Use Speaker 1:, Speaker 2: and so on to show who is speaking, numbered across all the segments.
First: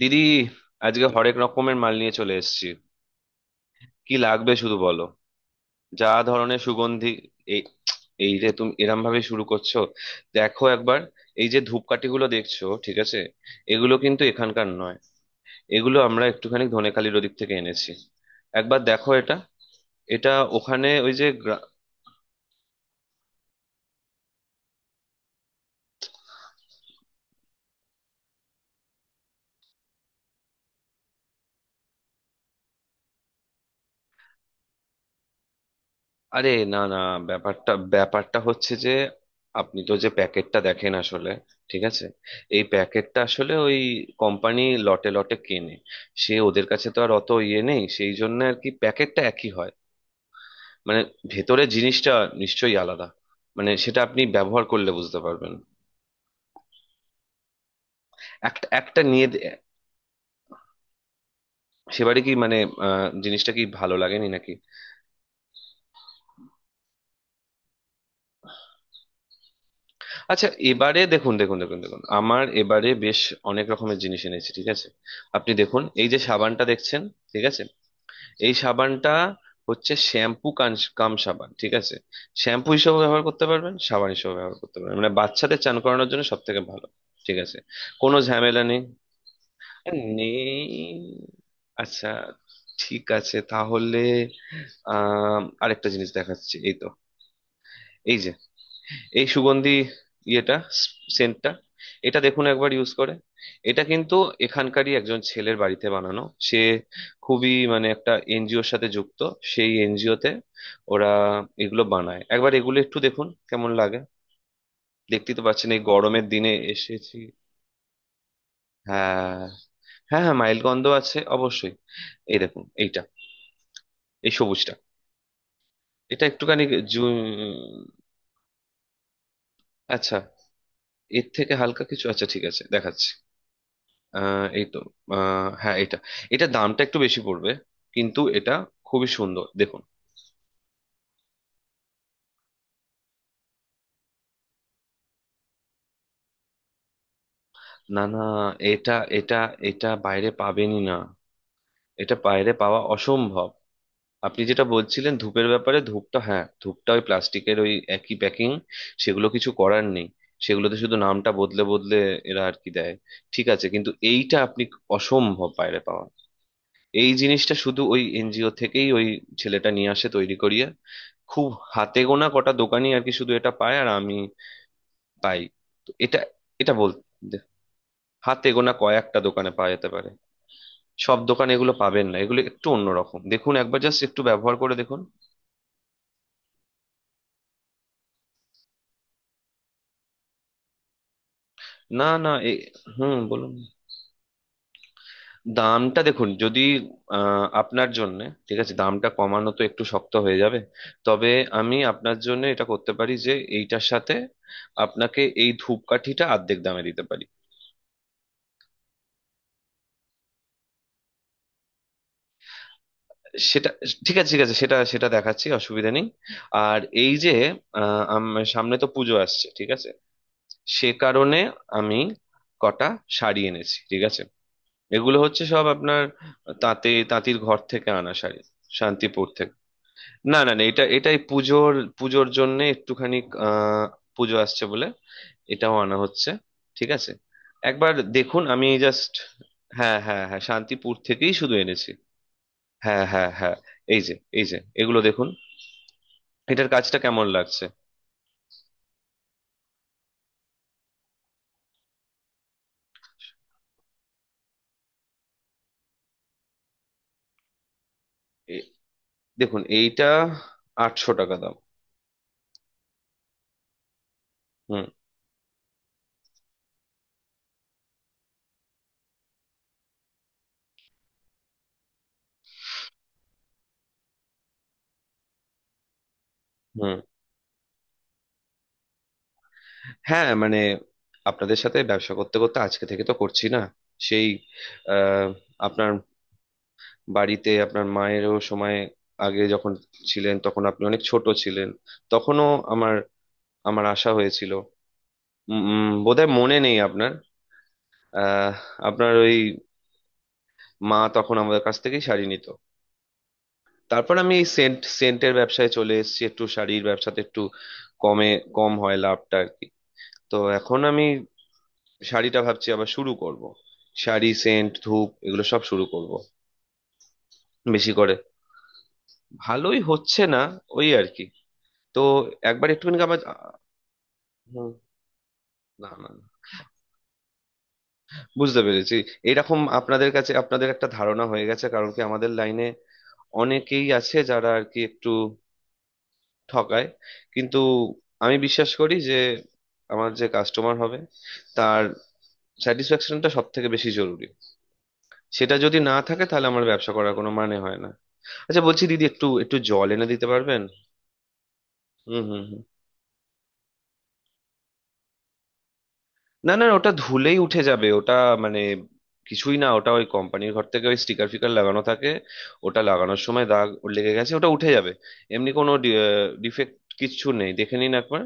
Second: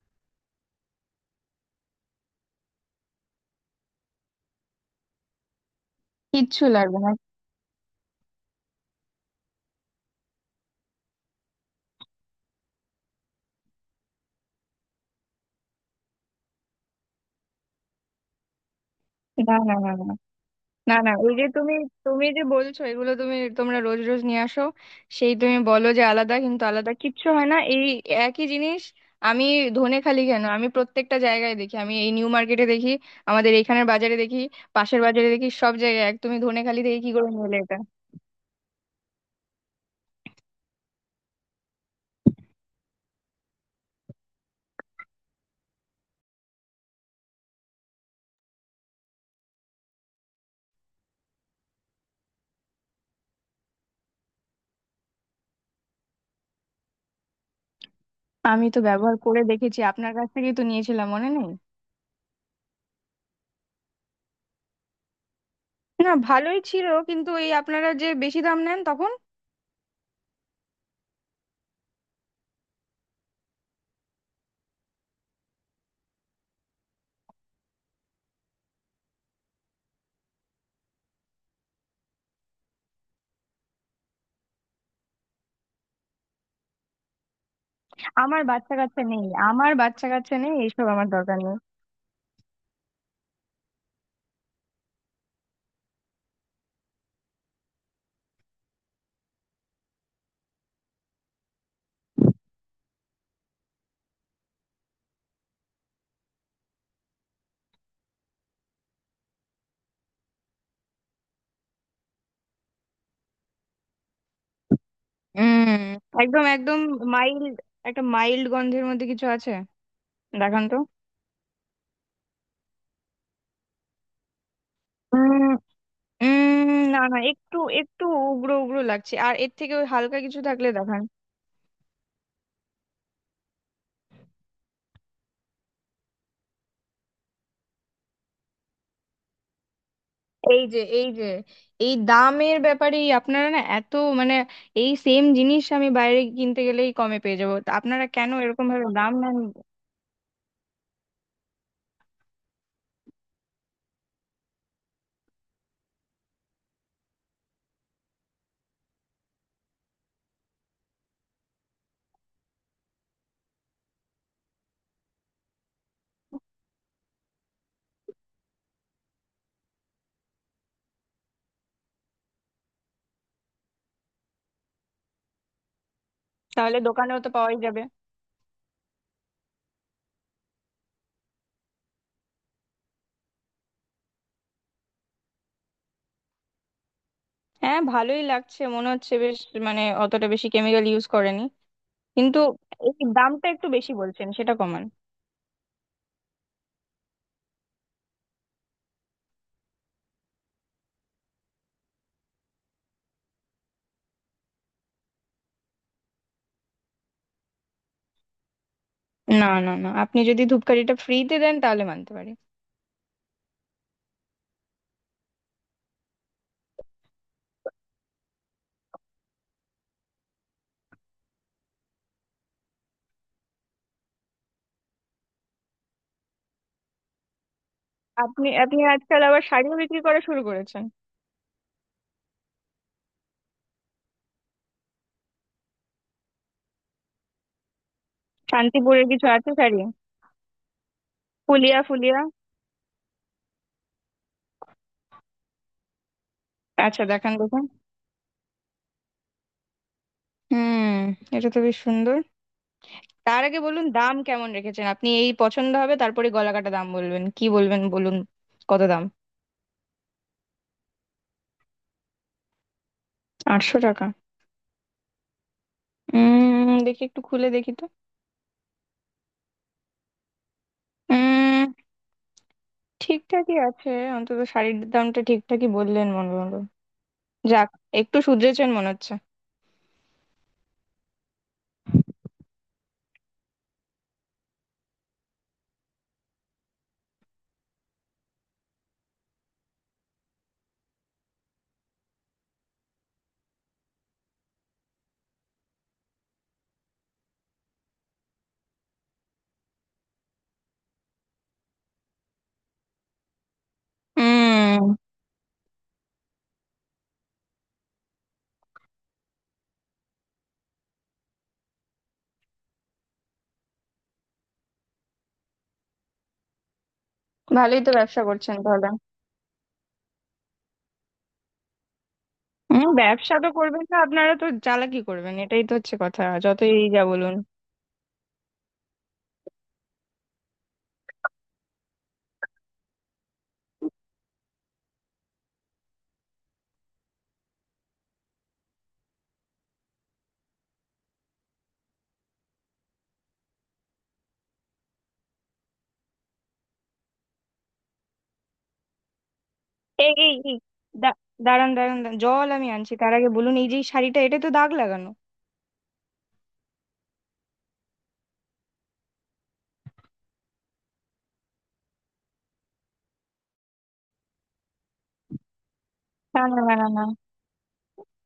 Speaker 1: দিদি, আজকে হরেক রকমের মাল নিয়ে চলে এসেছি। কি লাগবে শুধু বলো। যা ধরনের
Speaker 2: কিচ্ছু লাগবে
Speaker 1: সুগন্ধি। এই এই রে, তুমি এরম ভাবে শুরু করছো? দেখো একবার। এই যে ধূপকাঠি গুলো দেখছো, ঠিক আছে? এগুলো কিন্তু এখানকার নয়। এগুলো আমরা একটুখানি ধনেখালির ওদিক থেকে এনেছি। একবার দেখো এটা।
Speaker 2: না। না না না না
Speaker 1: এটা ওখানে
Speaker 2: না না
Speaker 1: ওই যে।
Speaker 2: এই যে তুমি তুমি যে বলছো এগুলো তুমি তোমরা রোজ রোজ নিয়ে আসো, সেই তুমি বলো যে আলাদা, কিন্তু আলাদা কিচ্ছু হয় না। এই একই জিনিস। আমি ধনেখালি কেন, আমি প্রত্যেকটা জায়গায় দেখি, আমি এই নিউ মার্কেটে দেখি, আমাদের এখানের বাজারে দেখি, পাশের বাজারে দেখি, সব জায়গায় এক। তুমি
Speaker 1: আরে না
Speaker 2: ধনেখালি
Speaker 1: না,
Speaker 2: থেকে কি করে নিলে
Speaker 1: ব্যাপারটা
Speaker 2: এটা?
Speaker 1: ব্যাপারটা হচ্ছে যে আপনি তো যে প্যাকেটটা দেখেন আসলে, ঠিক আছে? এই প্যাকেটটা আসলে ওই কোম্পানি লটে লটে কেনে। সে ওদের কাছে তো আর অত ইয়ে নেই, সেই জন্য আর কি প্যাকেটটা একই হয়। মানে ভেতরে জিনিসটা নিশ্চয়ই আলাদা। মানে সেটা আপনি ব্যবহার করলে বুঝতে পারবেন। একটা
Speaker 2: আমি তো
Speaker 1: একটা
Speaker 2: ব্যবহার
Speaker 1: নিয়ে
Speaker 2: করে দেখেছি, আপনার কাছ থেকেই তো নিয়েছিলাম, মনে নেই?
Speaker 1: সেবারে কি মানে জিনিসটা কি ভালো লাগেনি নাকি?
Speaker 2: না, ভালোই ছিল, কিন্তু এই আপনারা যে বেশি দাম নেন তখন।
Speaker 1: আচ্ছা, এবারে দেখুন দেখুন দেখুন দেখুন, আমার এবারে বেশ অনেক রকমের জিনিস এনেছি, ঠিক আছে? আপনি দেখুন এই যে সাবানটা দেখছেন, ঠিক আছে? এই সাবানটা হচ্ছে শ্যাম্পু কান কাম সাবান, ঠিক আছে? শ্যাম্পু হিসেবে ব্যবহার করতে পারবেন, সাবান হিসেবে ব্যবহার করতে পারবেন, মানে বাচ্চাদের চান করানোর জন্য সব থেকে ভালো, ঠিক আছে? কোনো
Speaker 2: আমার
Speaker 1: ঝামেলা
Speaker 2: বাচ্চা
Speaker 1: নেই।
Speaker 2: কাচ্চা নেই, আমার বাচ্চা কাচ্চা নেই, এইসব
Speaker 1: নেই?
Speaker 2: আমার দরকার নেই।
Speaker 1: আচ্ছা, ঠিক আছে তাহলে। আরেকটা জিনিস দেখাচ্ছি, এই তো। এই যে এই সুগন্ধি, ইয়েটা, সেন্টটা, এটা দেখুন একবার ইউজ করে। এটা কিন্তু এখানকারই একজন ছেলের বাড়িতে বানানো। সে খুবই মানে একটা এনজিওর সাথে যুক্ত। সেই এনজিওতে ওরা এগুলো বানায়। একবার এগুলো একটু দেখুন কেমন লাগে। দেখতেই তো পাচ্ছেন এই
Speaker 2: হুম,
Speaker 1: গরমের
Speaker 2: একদম
Speaker 1: দিনে
Speaker 2: একদম
Speaker 1: এসেছি।
Speaker 2: মাইল্ড, একটা মাইল্ড গন্ধের মধ্যে কিছু
Speaker 1: হ্যাঁ,
Speaker 2: আছে।
Speaker 1: হ্যাঁ মাইল
Speaker 2: দেখান তো।
Speaker 1: গন্ধ আছে অবশ্যই। এই দেখুন এইটা, এই সবুজটা।
Speaker 2: উম,
Speaker 1: এটা একটুখানি
Speaker 2: উম, না
Speaker 1: জু-
Speaker 2: না, একটু একটু উগ্র উগ্র লাগছে, আর এর থেকে ওই
Speaker 1: আচ্ছা,
Speaker 2: হালকা কিছু থাকলে দেখান।
Speaker 1: এর থেকে হালকা কিছু, আচ্ছা ঠিক আছে দেখাচ্ছি। এই তো। হ্যাঁ এটা। এটা দামটা একটু বেশি পড়বে, কিন্তু এটা খুবই সুন্দর দেখুন।
Speaker 2: এই যে, এই দামের ব্যাপারে আপনারা না এত মানে এই সেম জিনিস আমি বাইরে কিনতে গেলেই কমে পেয়ে যাবো, তা
Speaker 1: না
Speaker 2: আপনারা
Speaker 1: না,
Speaker 2: কেন এরকম ভাবে
Speaker 1: এটা
Speaker 2: দাম নেন?
Speaker 1: এটা এটা বাইরে পাবেনই না। এটা বাইরে পাওয়া অসম্ভব। আপনি যেটা বলছিলেন ধূপের ব্যাপারে, ধূপটা, হ্যাঁ ধূপটা ওই প্লাস্টিকের ওই একই প্যাকিং, সেগুলো কিছু করার নেই। সেগুলোতে শুধু নামটা বদলে বদলে এরা আর কি দেয়, ঠিক আছে? কিন্তু এইটা আপনি অসম্ভব বাইরে পাওয়া। এই জিনিসটা শুধু ওই এনজিও থেকেই ওই ছেলেটা নিয়ে আসে তৈরি করিয়ে। খুব হাতে গোনা কটা দোকানি আর কি শুধু এটা পায়, আর আমি পাই। তো এটা এটা
Speaker 2: তাহলে দোকানেও তো
Speaker 1: বলতে
Speaker 2: পাওয়াই যাবে।
Speaker 1: হাতে গোনা কয়েকটা দোকানে পাওয়া যেতে পারে, সব দোকানে এগুলো পাবেন না। এগুলো একটু অন্যরকম দেখুন একবার, জাস্ট একটু ব্যবহার করে দেখুন।
Speaker 2: হ্যাঁ, ভালোই লাগছে, মনে হচ্ছে বেশ, মানে অতটা বেশি কেমিক্যাল ইউজ করেনি।
Speaker 1: না না,
Speaker 2: কিন্তু
Speaker 1: এ
Speaker 2: এই দামটা
Speaker 1: বলুন।
Speaker 2: একটু বেশি বলছেন, সেটা কমান।
Speaker 1: দামটা দেখুন যদি, আপনার জন্য, ঠিক আছে, দামটা কমানো তো একটু শক্ত হয়ে যাবে। তবে আমি আপনার জন্য এটা করতে পারি যে এইটার সাথে আপনাকে এই ধূপকাঠিটা অর্ধেক দামে দিতে পারি।
Speaker 2: না না না, আপনি যদি ধূপকাঠিটা ফ্রিতে দেন তাহলে মানতে পারি।
Speaker 1: সেটা ঠিক আছে, ঠিক আছে, সেটা সেটা দেখাচ্ছি, অসুবিধা নেই। আর এই যে সামনে তো পুজো আসছে, ঠিক আছে? সে কারণে আমি কটা শাড়ি এনেছি, ঠিক আছে? এগুলো হচ্ছে সব আপনার তাঁতে তাঁতির ঘর থেকে আনা শাড়ি,
Speaker 2: আপনি আপনি আজকাল
Speaker 1: শান্তিপুর
Speaker 2: আবার
Speaker 1: থেকে।
Speaker 2: শাড়িও বিক্রি করা
Speaker 1: না
Speaker 2: শুরু
Speaker 1: না না,
Speaker 2: করেছেন?
Speaker 1: এটা এটাই পুজোর, পুজোর জন্য একটুখানি, আহ পুজো আসছে বলে এটাও আনা হচ্ছে, ঠিক আছে? একবার দেখুন আমি
Speaker 2: শান্তিপুরের
Speaker 1: জাস্ট।
Speaker 2: কিছু আছে শাড়ি?
Speaker 1: হ্যাঁ হ্যাঁ হ্যাঁ শান্তিপুর থেকেই শুধু
Speaker 2: ফুলিয়া,
Speaker 1: এনেছি।
Speaker 2: ফুলিয়া?
Speaker 1: হ্যাঁ, হ্যাঁ, হ্যাঁ। এই যে এই যে এগুলো দেখুন, এটার কাজটা
Speaker 2: আচ্ছা
Speaker 1: কেমন
Speaker 2: দেখান, দেখুন।
Speaker 1: লাগছে?
Speaker 2: হুম, এটা তো বেশ সুন্দর। তার আগে বলুন, দাম কেমন রেখেছেন আপনি? এই পছন্দ হবে, তারপরে গলাকাটা দাম বলবেন কি বলবেন, বলুন।
Speaker 1: এ-
Speaker 2: কত দাম?
Speaker 1: দেখুন এইটা 800 টাকা দাম।
Speaker 2: 800 টাকা?
Speaker 1: হুম।
Speaker 2: উম, দেখি একটু খুলে দেখি তো। উম, ঠিকঠাকই আছে। অন্তত শাড়ির দামটা ঠিকঠাকই বললেন মনে হলো।
Speaker 1: হুম।
Speaker 2: যাক, একটু শুধরেছেন মনে হচ্ছে।
Speaker 1: হ্যাঁ মানে আপনাদের সাথে ব্যবসা করতে করতে, আজকে থেকে তো করছি না। সেই আহ আপনার বাড়িতে আপনার মায়েরও সময় আগে যখন ছিলেন, তখন আপনি অনেক ছোট ছিলেন। তখনও আমার আমার আশা হয়েছিল, উম, উম, বোধহয় মনে নেই আপনার। আহ, আপনার ওই মা তখন আমাদের কাছ থেকেই শাড়ি নিত। তারপর আমি এই সেন্ট
Speaker 2: উম।
Speaker 1: সেন্টের ব্যবসায় চলে এসেছি, একটু শাড়ির ব্যবসাতে একটু কমে কম হয় লাভটা আর কি। তো এখন আমি শাড়িটা ভাবছি আবার শুরু করব। শাড়ি, সেন্ট, ধূপ, এগুলো সব শুরু করব
Speaker 2: ভালোই তো
Speaker 1: বেশি করে।
Speaker 2: ব্যবসা করছেন তাহলে।
Speaker 1: ভালোই হচ্ছে না, ওই আর কি। তো একবার
Speaker 2: হম,
Speaker 1: একটুখানি আমার
Speaker 2: ব্যবসা তো করবেন না, আপনারা তো
Speaker 1: হুম,
Speaker 2: চালাকি করবেন, এটাই তো
Speaker 1: না
Speaker 2: হচ্ছে
Speaker 1: না না।
Speaker 2: কথা, যতই এই যা বলুন।
Speaker 1: বুঝতে পেরেছি। এরকম আপনাদের কাছে, আপনাদের একটা ধারণা হয়ে গেছে, কারণ কি আমাদের লাইনে অনেকেই আছে যারা আর কি একটু ঠকায়। কিন্তু আমি বিশ্বাস করি যে আমার যে কাস্টমার হবে, তার স্যাটিসফ্যাকশনটা সব থেকে বেশি জরুরি। সেটা যদি না থাকে তাহলে আমার ব্যবসা করার কোনো মানে হয় না। আচ্ছা, বলছি দিদি, একটু একটু জল এনে
Speaker 2: এই
Speaker 1: দিতে
Speaker 2: এই এই
Speaker 1: পারবেন?
Speaker 2: দা- দাঁড়ান, দাঁড়ান, দাঁড়ান।
Speaker 1: হুম হুম
Speaker 2: জল
Speaker 1: হুম।
Speaker 2: আমি আনছি, তার আগে বলুন এই যে এই শাড়িটা, এটা তো দাগ লাগানো।
Speaker 1: না না, ওটা ধুলেই উঠে যাবে ওটা, মানে কিছুই না। ওটা ওই কোম্পানির ঘর থেকে ওই স্টিকার ফিকার লাগানো থাকে, ওটা লাগানোর সময় দাগ লেগে গেছে। ওটা উঠে যাবে, এমনি কোনো
Speaker 2: না না
Speaker 1: ডিফেক্ট
Speaker 2: না না না
Speaker 1: কিচ্ছু নেই, দেখে নিন একবার।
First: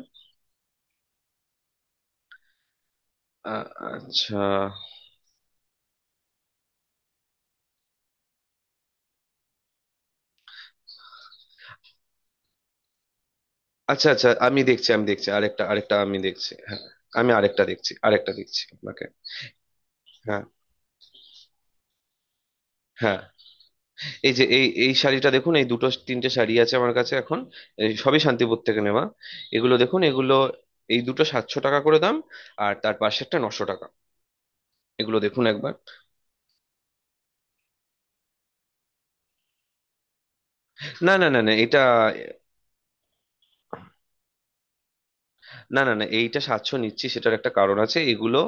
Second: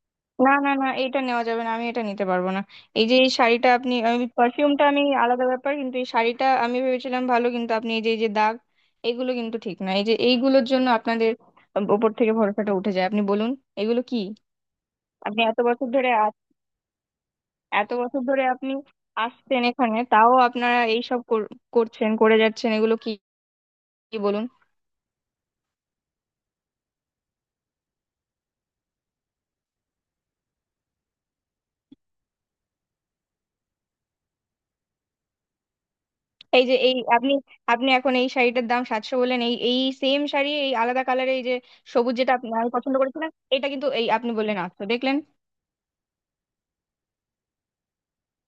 Speaker 2: না না না এটা নেওয়া যাবে না, আমি এটা নিতে পারবো না। এই যে এই শাড়িটা, আমি
Speaker 1: আচ্ছা,
Speaker 2: পারফিউমটা আমি আলাদা ব্যাপার, কিন্তু এই শাড়িটা আমি ভেবেছিলাম ভালো, কিন্তু আপনি এই যে এই যে দাগ, এগুলো কিন্তু ঠিক না। এই যে এইগুলোর জন্য আপনাদের ওপর থেকে ভরসাটা উঠে যায়, আপনি বলুন, এগুলো
Speaker 1: আচ্ছা,
Speaker 2: কি?
Speaker 1: আচ্ছা আমি দেখছি, আমি দেখছি,
Speaker 2: এত
Speaker 1: আরেকটা
Speaker 2: বছর
Speaker 1: আরেকটা
Speaker 2: ধরে,
Speaker 1: আমি দেখছি, হ্যাঁ। আমি আরেকটা
Speaker 2: এত
Speaker 1: দেখছি,
Speaker 2: বছর
Speaker 1: আরেকটা
Speaker 2: ধরে
Speaker 1: দেখছি
Speaker 2: আপনি
Speaker 1: আপনাকে।
Speaker 2: আসছেন এখানে, তাও
Speaker 1: হ্যাঁ,
Speaker 2: আপনারা এইসব করছেন, করে যাচ্ছেন, এগুলো কি?
Speaker 1: হ্যাঁ।
Speaker 2: কি
Speaker 1: এই যে
Speaker 2: বলুন।
Speaker 1: এই এই শাড়িটা দেখুন, এই দুটো তিনটে শাড়ি আছে আমার কাছে এখন। এই সবই শান্তিপুর থেকে নেওয়া। এগুলো দেখুন, এগুলো এই দুটো 700 টাকা করে দাম, আর তার পাশেরটা 900 টাকা। এগুলো দেখুন একবার।
Speaker 2: এই যে এই আপনি, এখন এই শাড়িটার দাম 700 বললেন, এই এই সেম শাড়ি এই আলাদা
Speaker 1: না না
Speaker 2: কালারে,
Speaker 1: না
Speaker 2: এই
Speaker 1: না,
Speaker 2: যে
Speaker 1: এটা
Speaker 2: সবুজ যেটা আমি পছন্দ করেছিলাম এটা, কিন্তু এই আপনি বললেন 800, দেখলেন?
Speaker 1: না না না, এইটা সাতশো নিচ্ছি সেটার একটা কারণ আছে। এগুলো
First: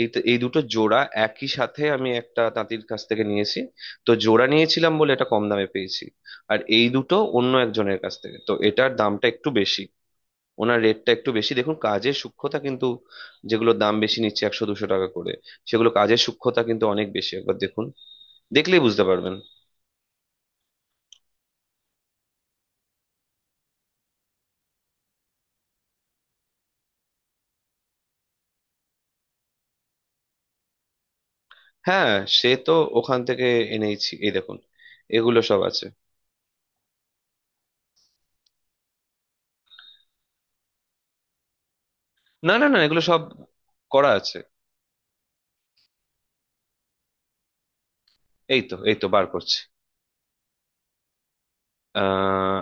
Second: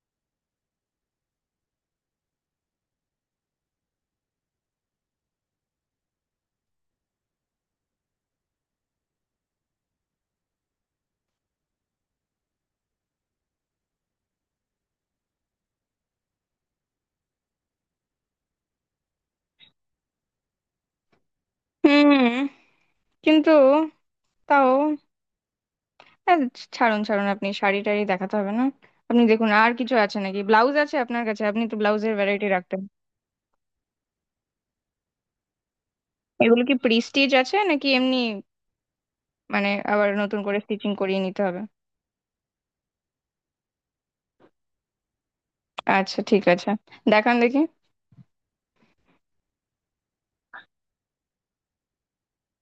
Speaker 1: এই এই দুটো জোড়া একই সাথে আমি একটা তাঁতির কাছ থেকে নিয়েছি। তো জোড়া নিয়েছিলাম বলে এটা কম দামে পেয়েছি। আর এই দুটো অন্য একজনের কাছ থেকে, তো এটার দামটা একটু বেশি। ওনার রেটটা একটু বেশি দেখুন, কাজের সূক্ষ্মতা কিন্তু। যেগুলো দাম বেশি নিচ্ছে 100-200 টাকা করে, সেগুলো কাজের সূক্ষ্মতা কিন্তু অনেক বেশি, একবার দেখুন, দেখলেই বুঝতে পারবেন।
Speaker 2: হুম, কিন্তু তাও আহ, ছাড়ুন ছাড়ুন, আপনি শাড়ি টাড়ি দেখাতে হবে না। আপনি দেখুন আর কিছু আছে নাকি, ব্লাউজ আছে আপনার কাছে? আপনি তো
Speaker 1: হ্যাঁ,
Speaker 2: ব্লাউজের ভ্যারাইটি
Speaker 1: সে তো
Speaker 2: রাখতেন।
Speaker 1: ওখান থেকে এনেইছি, এই দেখুন, এগুলো সব আছে।
Speaker 2: এগুলো কি প্রিস্টিজ আছে নাকি এমনি, মানে আবার নতুন করে স্টিচিং করিয়ে নিতে হবে?
Speaker 1: না না না, এগুলো সব করা আছে।
Speaker 2: আচ্ছা ঠিক আছে, দেখান দেখি।
Speaker 1: এই তো এই তো বার করছি। আহ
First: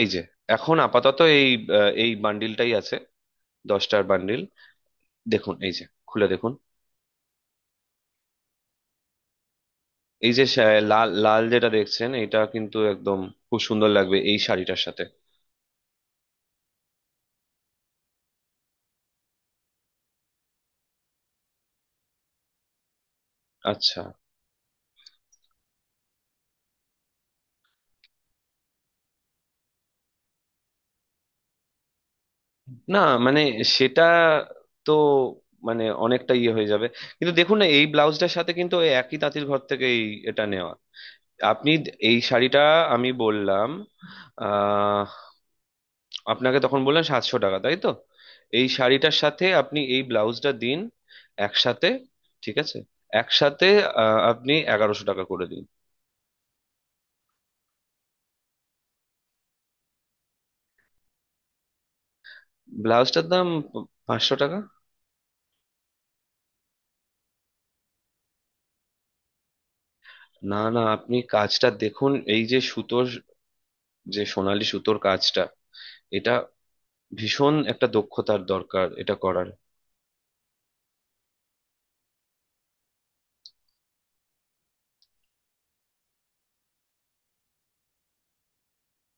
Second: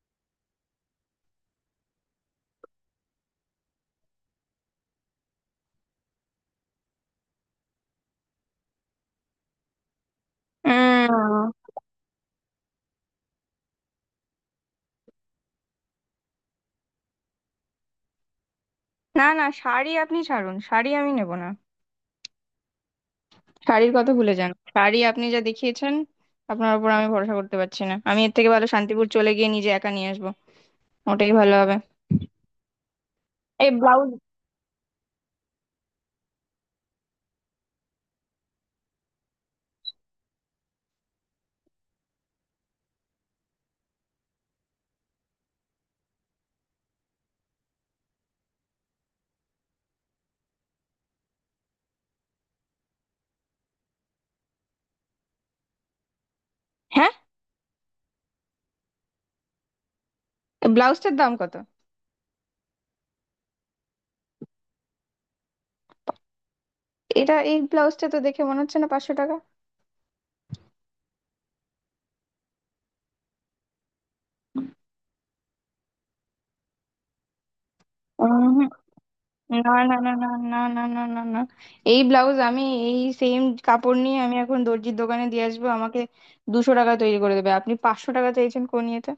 Speaker 1: এই যে, এখন আপাতত এই এই বান্ডিলটাই আছে, 10টার বান্ডিল। দেখুন এই যে, খুলে দেখুন, এই যে লাল লাল
Speaker 2: উম,
Speaker 1: যেটা দেখছেন, এটা কিন্তু একদম খুব সুন্দর লাগবে এই শাড়িটার সাথে।
Speaker 2: না না, শাড়ি আপনি ছাড়ুন, শাড়ি আমি নেব না। শাড়ির
Speaker 1: আচ্ছা,
Speaker 2: কথা ভুলে যান। শাড়ি আপনি যা দেখিয়েছেন, আপনার উপর আমি ভরসা করতে পারছি না। আমি এর থেকে ভালো শান্তিপুর চলে গিয়ে নিজে একা নিয়ে আসবো, ওটাই ভালো হবে।
Speaker 1: না মানে
Speaker 2: এই
Speaker 1: সেটা
Speaker 2: ব্লাউজ,
Speaker 1: তো মানে অনেকটা ইয়ে হয়ে যাবে, কিন্তু দেখুন না, এই ব্লাউজটার সাথে কিন্তু ওই একই তাঁতির ঘর থেকে এই এটা নেওয়া। আপনি এই শাড়িটা আমি বললাম আপনাকে তখন, বললেন 700 টাকা, তাই তো? এই শাড়িটার সাথে আপনি এই ব্লাউজটা দিন একসাথে, ঠিক আছে, একসাথে, আপনি 1100 টাকা করে দিন।
Speaker 2: হ্যাঁ, এই ব্লাউজটার দাম কত?
Speaker 1: ব্লাউজটার দাম 500 টাকা।
Speaker 2: এটা, এই ব্লাউজটা তো দেখে মনে হচ্ছে না 500 টাকা।
Speaker 1: না না, আপনি কাজটা দেখুন, এই যে সুতোর, যে সোনালী সুতোর কাজটা, এটা ভীষণ একটা দক্ষতার
Speaker 2: উম,
Speaker 1: দরকার এটা করার।
Speaker 2: না না না না না না না না না এই ব্লাউজ আমি, এই সেম কাপড় নিয়ে আমি এখন দর্জির দোকানে দিয়ে আসবো, আমাকে 200 টাকা তৈরি করে দেবে, আপনি 500 টাকা চাইছেন কোন ইয়েতে?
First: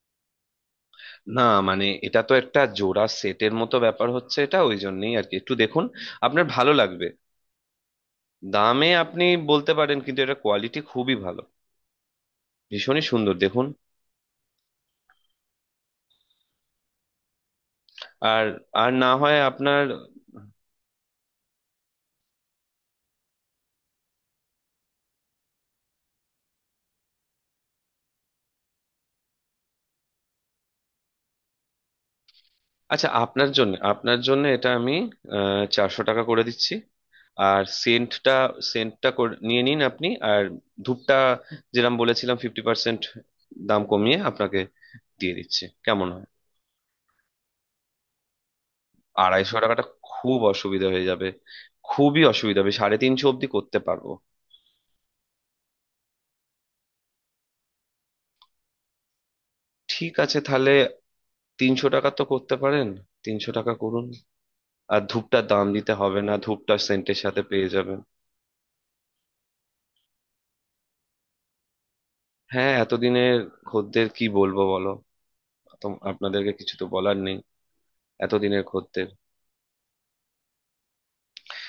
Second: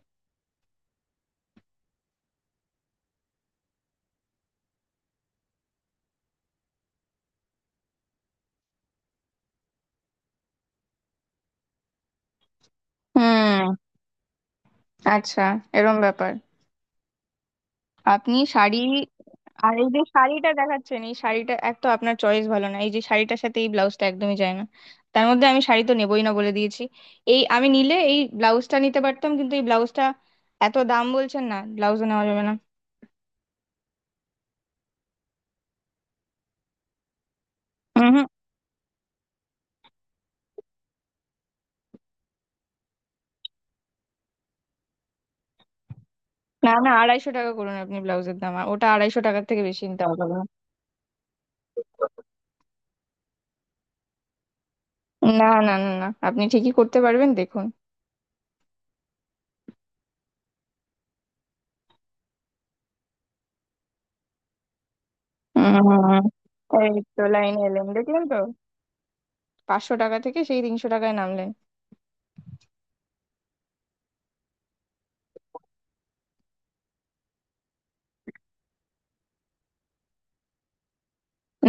Speaker 1: না মানে, এটা তো একটা জোড়া সেটের মতো ব্যাপার হচ্ছে, এটা ওই জন্যই আর কি, একটু দেখুন আপনার ভালো লাগবে। দামে আপনি বলতে পারেন, কিন্তু এটা কোয়ালিটি খুবই ভালো, ভীষণই সুন্দর দেখুন।
Speaker 2: হুম। আচ্ছা, এরম ব্যাপার। আপনি
Speaker 1: আর
Speaker 2: শাড়ি
Speaker 1: আর না হয়
Speaker 2: আর
Speaker 1: আপনার
Speaker 2: এই যে শাড়িটা দেখাচ্ছেন, এই শাড়িটা, এক তো আপনার চয়েস ভালো না, এই যে শাড়িটার সাথে এই ব্লাউজটা একদমই যায় না। তার মধ্যে আমি শাড়ি তো নেবই না বলে দিয়েছি। এই আমি নিলে এই ব্লাউজটা নিতে পারতাম, কিন্তু এই ব্লাউজটা এত দাম বলছেন, না, ব্লাউজও নেওয়া যাবে না।
Speaker 1: আচ্ছা, আপনার জন্য, আপনার জন্য এটা আমি 400 টাকা করে দিচ্ছি। আর
Speaker 2: হুম, হুম।
Speaker 1: সেন্টটা, সেন্টটা নিয়ে নিন আপনি, আর ধূপটা যেরকম বলেছিলাম 50% দাম কমিয়ে আপনাকে দিয়ে দিচ্ছি, কেমন হয়?
Speaker 2: না না, 250 টাকা করুন আপনি ব্লাউজের দাম, আর ওটা 250 টাকার
Speaker 1: আড়াইশো
Speaker 2: থেকে
Speaker 1: টাকাটা
Speaker 2: বেশি নিতে পারবো
Speaker 1: খুব
Speaker 2: না।
Speaker 1: অসুবিধা হয়ে যাবে, খুবই অসুবিধা হবে, 350 অবধি করতে পারবো।
Speaker 2: না না না না, আপনি ঠিকই করতে পারবেন, দেখুন।
Speaker 1: ঠিক আছে তাহলে 300 টাকা তো করতে পারেন, 300 টাকা করুন, আর ধূপটার দাম দিতে হবে
Speaker 2: হুম,
Speaker 1: না, ধূপটা
Speaker 2: এই
Speaker 1: সেন্টের
Speaker 2: তো
Speaker 1: সাথে
Speaker 2: লাইনে
Speaker 1: পেয়ে
Speaker 2: এলেন,
Speaker 1: যাবেন।
Speaker 2: দেখলেন তো, 500 টাকা থেকে সেই 300 টাকায় নামলেন।
Speaker 1: হ্যাঁ, এতদিনের খদ্দের, কি বলবো বলো, আপনাদেরকে কিছু তো বলার নেই, এতদিনের খদ্দের।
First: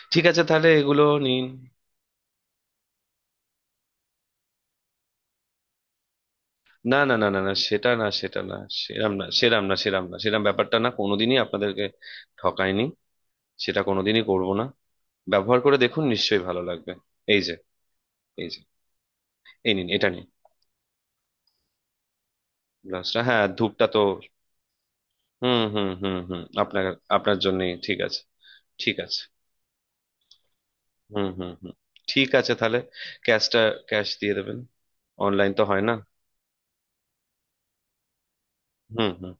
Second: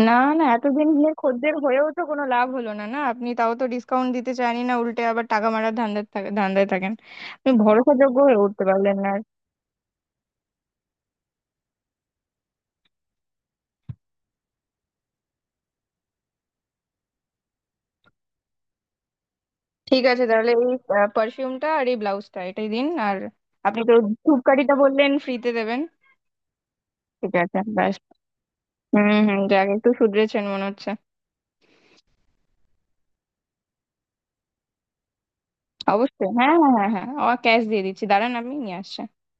Speaker 2: না
Speaker 1: ঠিক আছে
Speaker 2: না,
Speaker 1: তাহলে
Speaker 2: এতদিন
Speaker 1: এগুলো
Speaker 2: নিয়ে
Speaker 1: নিন।
Speaker 2: খদ্দের হয়েও তো কোনো লাভ হলো না। না, আপনি তাও তো ডিসকাউন্ট দিতে চাইনি, না উল্টে আবার টাকা মারার ধান্দায় থাকেন।
Speaker 1: না না না না
Speaker 2: আপনি
Speaker 1: না, সেটা না,
Speaker 2: ভরসাযোগ্য
Speaker 1: সেটা
Speaker 2: হয়ে
Speaker 1: না,
Speaker 2: উঠতে পারলেন না
Speaker 1: সেরাম
Speaker 2: আর।
Speaker 1: না, সেরাম না, সেরাম না, সেরাম ব্যাপারটা না, কোনোদিনই আপনাদেরকে ঠকায়নি, সেটা কোনোদিনই করব না। ব্যবহার করে দেখুন, নিশ্চয়ই ভালো লাগবে। এই যে, এই যে, এই নিন,
Speaker 2: ঠিক
Speaker 1: এটা
Speaker 2: আছে,
Speaker 1: নিন।
Speaker 2: তাহলে এই পারফিউমটা আর এই ব্লাউজটা এটাই দিন। আর
Speaker 1: গ্লাসটা, হ্যাঁ,
Speaker 2: আপনি
Speaker 1: ধূপটা
Speaker 2: তো
Speaker 1: তো
Speaker 2: ধূপকাঠিটা বললেন ফ্রিতে
Speaker 1: হুম
Speaker 2: দেবেন।
Speaker 1: হুম হুম হুম, আপনার,
Speaker 2: ঠিক
Speaker 1: আপনার
Speaker 2: আছে,
Speaker 1: জন্যই,
Speaker 2: ব্যাস।
Speaker 1: ঠিক আছে। ঠিক
Speaker 2: হুম
Speaker 1: আছে।
Speaker 2: হুম, যাক, একটু শুধরেছেন মনে হচ্ছে।
Speaker 1: হুম হুম হুম। ঠিক আছে তাহলে, ক্যাশটা, ক্যাশ দিয়ে দেবেন, অনলাইন তো হয় না।
Speaker 2: অবশ্যই, হ্যাঁ হ্যাঁ হ্যাঁ হ্যাঁ, ক্যাশ দিয়ে দিচ্ছি, দাঁড়ান আমি নিয়ে আসছি।
Speaker 1: হুম, হুম।